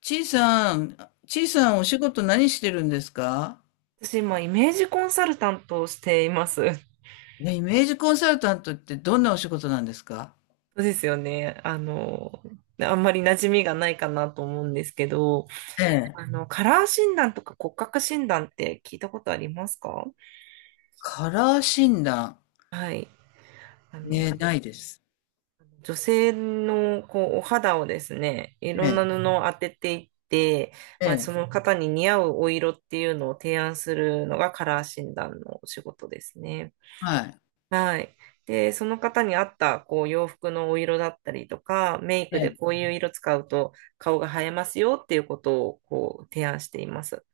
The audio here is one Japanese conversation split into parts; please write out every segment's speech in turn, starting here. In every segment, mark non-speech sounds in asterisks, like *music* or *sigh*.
ちいさん、ちいさんお仕事何してるんですか？私今、イメージコンサルタントをしています。*laughs* ね、イメージコンサルタントってどんなお仕事なんですか？そうですよね。あんまり馴染みがないかなと思うんですけど、ええ。カラー診断とか骨格診断って聞いたことありますか？カラー診断。はい。あえの、え、ないです。女性のこうお肌をですね、いえろんなえ、布を当てていって、えまあ、そえ、の方に似合うお色っていうのを提案するのがカラー診断のお仕事ですね。はい。はい。で、その方に合った、こう、洋服のお色だったりとか、メイえクでえ、こういう色使うと顔が映えますよっていうことを、こう、提案しています。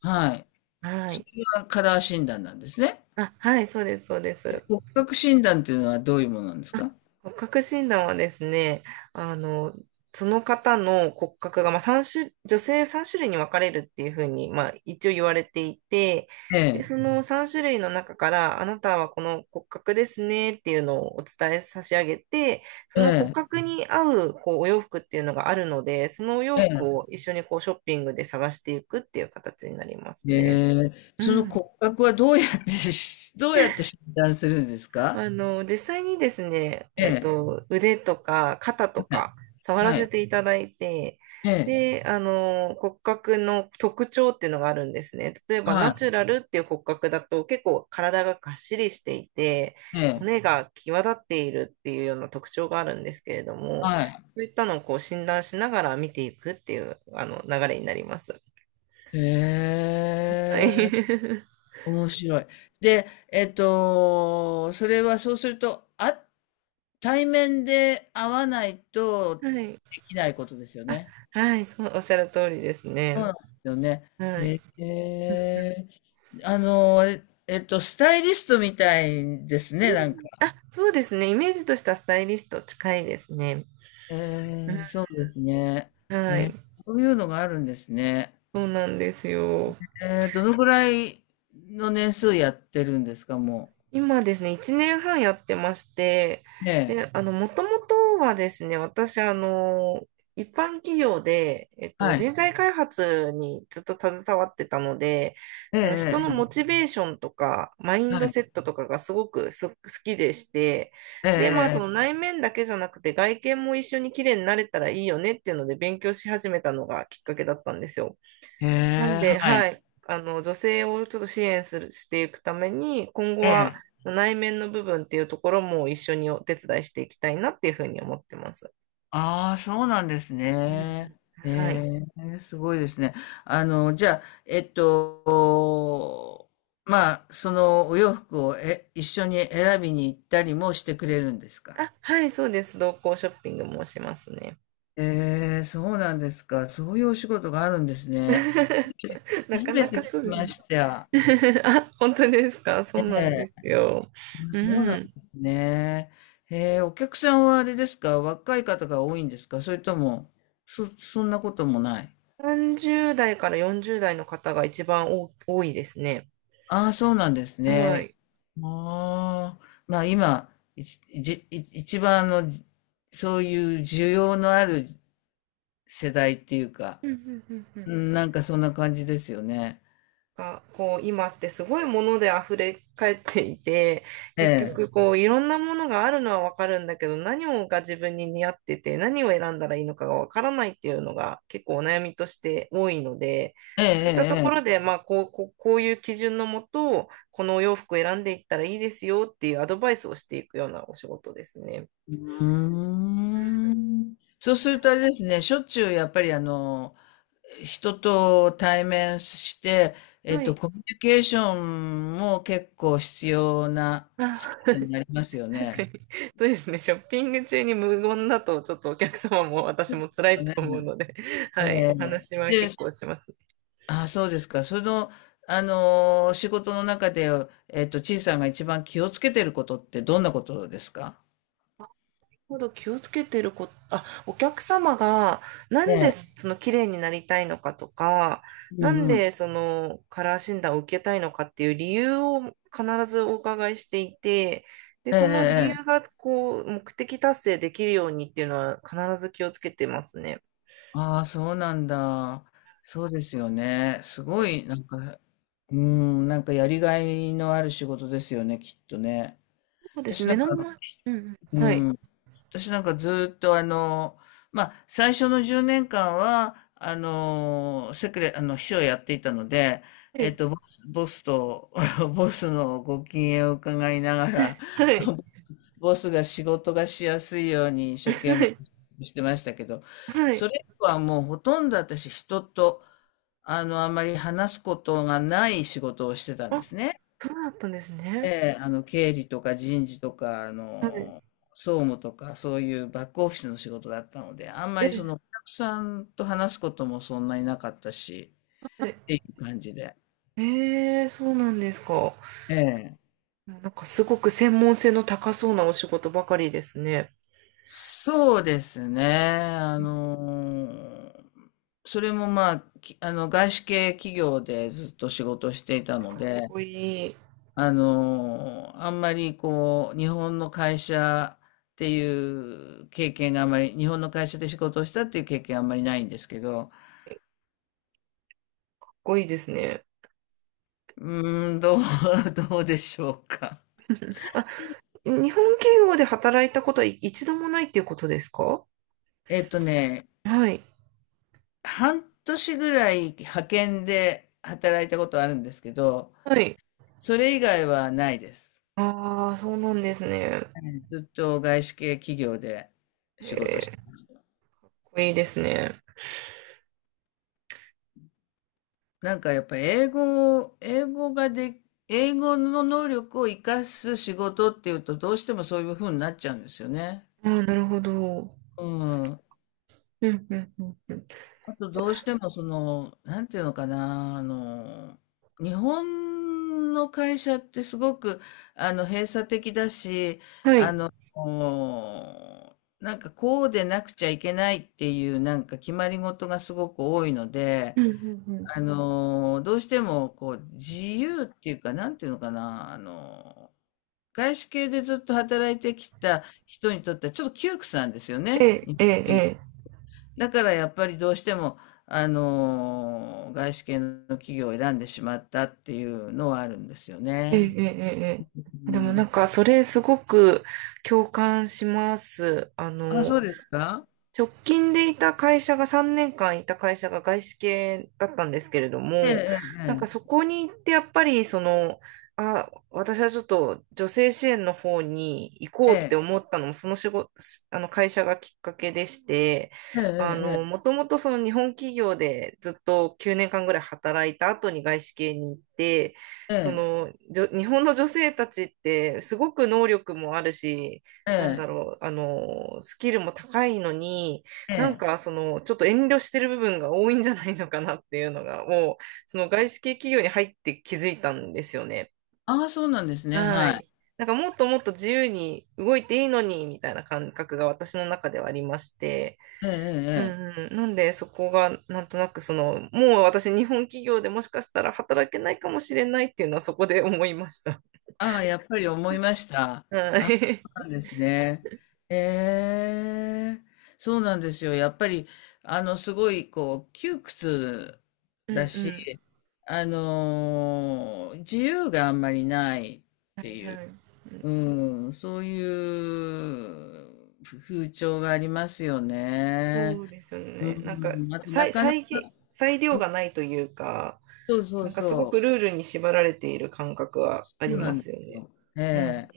はい。はそい。れはカラー診断なんですね。あ、はい、そうです、そうです。骨格診断っていうのはどういうものなんですあ、か？骨格診断はですね、あの、その方の骨格が、まあ、3種、女性3種類に分かれるっていうふうに、まあ、一応言われていて、えで、え、その3種類の中から、あなたはこの骨格ですねっていうのをお伝え差し上げて、そえの骨え、格に合う、こう、お洋服っていうのがあるので、そのお洋え服え。を一緒にこう、ショッピングで探していくっていう形になりますえね。えうそのん。骨格はどうやってし、*laughs* どうやって診断するんですか？実際にですね、ええ、腕とか肩とか触らはせい。ていただいて、ええ、で、骨格の特徴っていうのがあるんですね。例えば、ナはチュラルっていう骨格だと結構体ががっしりしていて、い。ええ、骨が際立っているっていうような特徴があるんですけれども、はい。そういったのをこう診断しながら見ていくっていう、流れになります。へはえ、い。面白い。で、それはそうすると、あ対面で会わない *laughs* とはい。できないことですよあ、ね。はい、そう、おっしゃる通りですそね。うなんですよね。はい。へえ、あれスタイリストみたいですうね、なんん。か。あ、そうですね。イメージとしたスタイリスト近いですね。うん。えそうですね。はえー、い。そういうのがあるんですね。そうなんですよ。えー、どのぐらいの年数やってるんですか、も今ですね、1年半やってまして、う。ええ、で、もともとはですね、私、一般企業で、はい。人材開発にずっと携わってたので、ええ、その人えのえ、モえチベーションとか、マイえンはドい。セットとかがすごく好きでして、で、まあ、そえのえ内面だけじゃなくて、外見も一緒に綺麗になれたらいいよねっていうので、勉強し始めたのがきっかけだったんですよ。ええなんええ。へで、はい。はい、女性をちょっと支援する、していくために、今後えはえ。内面の部分っていうところも一緒にお手伝いしていきたいなっていうふうに思ってます。ああ、そうなんですうん、うね。へん。はい。え、すごいですね。あの、じゃあ、えっと、まあ、そのお洋服を一緒に選びに行ったりもしてくれるんですか？あ、はい、そうです。同行ショッピングもしますね。ええ、そうなんですか。そういうお仕事があるんですね。*laughs* な初かめなてか聞きそうですまね。した。*laughs* あ、本当ですか。そうなんえでえ。すよ。あ、うそうなんん。ですね。ええ、お客さんはあれですか、若い方が多いんですか、それとも、そ、そんなこともない。30代から40代の方が一番多いですね。ああ、そうなんですはね。い。ああ、まあ今、いちいちい一番の、そういう需要のある世代っていうか、うん、うん、うん、うん。うん、なんかそんな感じですよね。が、こう、今ってすごいもので溢れ返っていて、え結え、局、こう、いろんなものがあるのはわかるんだけど、何をが自分に似合ってて、何を選んだらいいのかがわからないっていうのが結構お悩みとして多いので、ええ、そういったとええ。ころえで、えまあ、こういう基準のもと、このお洋服を選んでいったらいいですよっていうアドバイスをしていくようなお仕事ですね。うーん。そうするとあれですね、しょっちゅうやっぱり人と対面して、はい。コミュニケーションも結構必要なあ スキ *laughs* ルになりますよ *laughs* 確かね。に、そうですね。ショッピング中に無言だと、ちょっとお客様も私も辛よいとね思うので、*laughs* えはい、おえ話はで、結構します。あ、そうですか。その、仕事の中で、えっと、ちいさんが一番気をつけてることってどんなことですか？ほど気をつけてること、あ、お客様が、なんでその綺麗になりたいのかとか、うなんんうん。でそのカラー診断を受けたいのかっていう理由を必ずお伺いしていて、で、ええ、その理え由え。がこう、目的達成できるようにっていうのは必ず気をつけてますね。ああ、そうなんだ。そうですよね。すごい、なんか、うん、なんかやりがいのある仕事ですよね、きっとね。そうです私ね。な目んのか、前、うん、うん、はい。私なんかずっと最初の10年間は、セクレ、あの、秘書をやっていたので、はえっい。と、ボスと、*laughs* ボスのご機嫌を伺いながら、はい。*laughs* ボスが仕事がしやすいように一は生懸命い、してましたけど、はそい。れ以降はもうほとんど私人と、あんまり話すことがない仕事をしてたんであ、すね。そうだったんですえね。え、経理とか人事とか、はい。総務とか、そういうバックオフィスの仕事だったので、あんまりその、おえ、客さんと話すこともそんなになかったし、はい。っていう感じで。そうなんですか。ええ。なんかすごく専門性の高そうなお仕事ばかりですね。そうですね。あうん。かっの、それもまあ、外資系企業でずっと仕事をしていたので、こいい。かあんまりこう、日本の会社っていう経験があんまり、日本の会社で仕事をしたっていう経験あんまりないんですけど、っこいいですね。うーん、どう、*laughs* どうでしょうか。あ、日本企業で働いたことは一度もないっていうことですか？えっとね、はい。半年ぐらい派遣で働いたことあるんですけど、はい。それ以外はないです。ああ、そうなんですね。かっはいずっと外資系企業で仕事してます。こいいですね。なんかやっぱ英語を、英語の能力を活かす仕事っていうとどうしてもそういう風になっちゃうんですよね。ああ、なるほど。うん。うん、うん、うん、うん。あとどうしてもその、なんていうのかな、日本の会社ってすごく、閉鎖的だし、はあい。の、おなんかこうでなくちゃいけないっていうなんか決まり事がすごく多いので、うん、うん、うん。どうしてもこう自由っていうか、なんていうのかな、外資系でずっと働いてきた人にとってはちょっと窮屈なんですよえね。え、ええ、給えだからやっぱりどうしても、外資系の企業を選んでしまったっていうのはあるんですよええ、ね。ええ、えうえ。でもなんん、か、それすごく共感します。あ、そうですか？直近でいた会社が3年間いた会社が外資系だったんですけれども、えなんかえ、そこに行ってやっぱりその、あ、私はちょっと女性支援の方に行こえうってえ、思ったのもその仕事、あの会社がきっかけでして、ええ、もともとその日本企業でずっと9年間ぐらい働いた後に外資系に行って、ええ、そええ、の、日本の女性たちってすごく能力もあるし、えなんだえ、えろう、スキルも高いのに、え、えなんえ、かその、ちょっと遠慮してる部分が多いんじゃないのかなっていうのが、もう、その外資系企業に入って気づいたんですよね。ああ、そうなんですね。ははい。い。なんかもっともっと自由に動いていいのに、みたいな感覚が私の中ではありまして、ええ、うん、ええ。ええうん、なんでそこがなんとなくその、もう私日本企業でもしかしたら働けないかもしれないっていうのはそこで思いました。ああ、やっぱり思いました。はあ、そい。うなんですね。ええ、そうなんですよ。やっぱり、すごい、こう、窮屈 *laughs* うん、だうし、自由があんまりない、ん。はい、はい。うん、そういうふ風潮がありますよそね。うですようね。なんか、ん、あと、な裁、かなか、裁げ、裁う量がんないというか、そうそなうんかすごそくルう。ールに縛られている感覚はあそうりなまんですよすね。よ。えうん。え。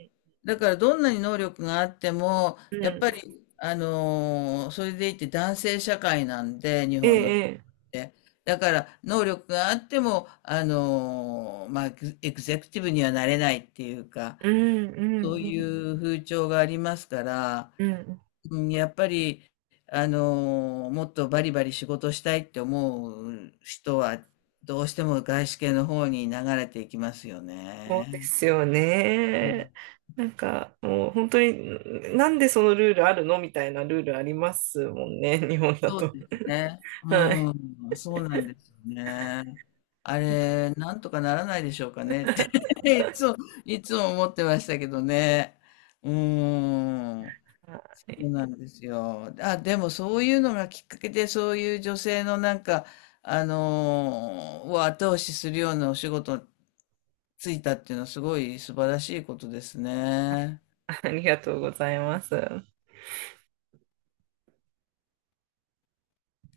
だからどんなに能力があっても、うやっぱん。り、それでいて男性社会なんで、日え本の国っえ、て。だから、能力があっても、まあ、エグゼクティブにはなれないっていうか、ええ。うん、そうういん、う風潮がありますから、うん。うん。うん、やっぱり、もっとバリバリ仕事したいって思う人は、どうしても外資系の方に流れていきますよそうでね。すよね。なんか、もう本当に、なんでそのルールあるのみたいなルールありますもんね、日本だそうと。ですね。はうい。ん、そうなんですよね。あれ、なんとかならないでしょうかねって *laughs* いつも、いつも思ってましたけどね。うん、はそうい。なんですよ。あ、でもそういうのがきっかけで、そういう女性のなんか、を後押しするようなお仕事ついたっていうのはすごい素晴らしいことですね。ありがとうございます。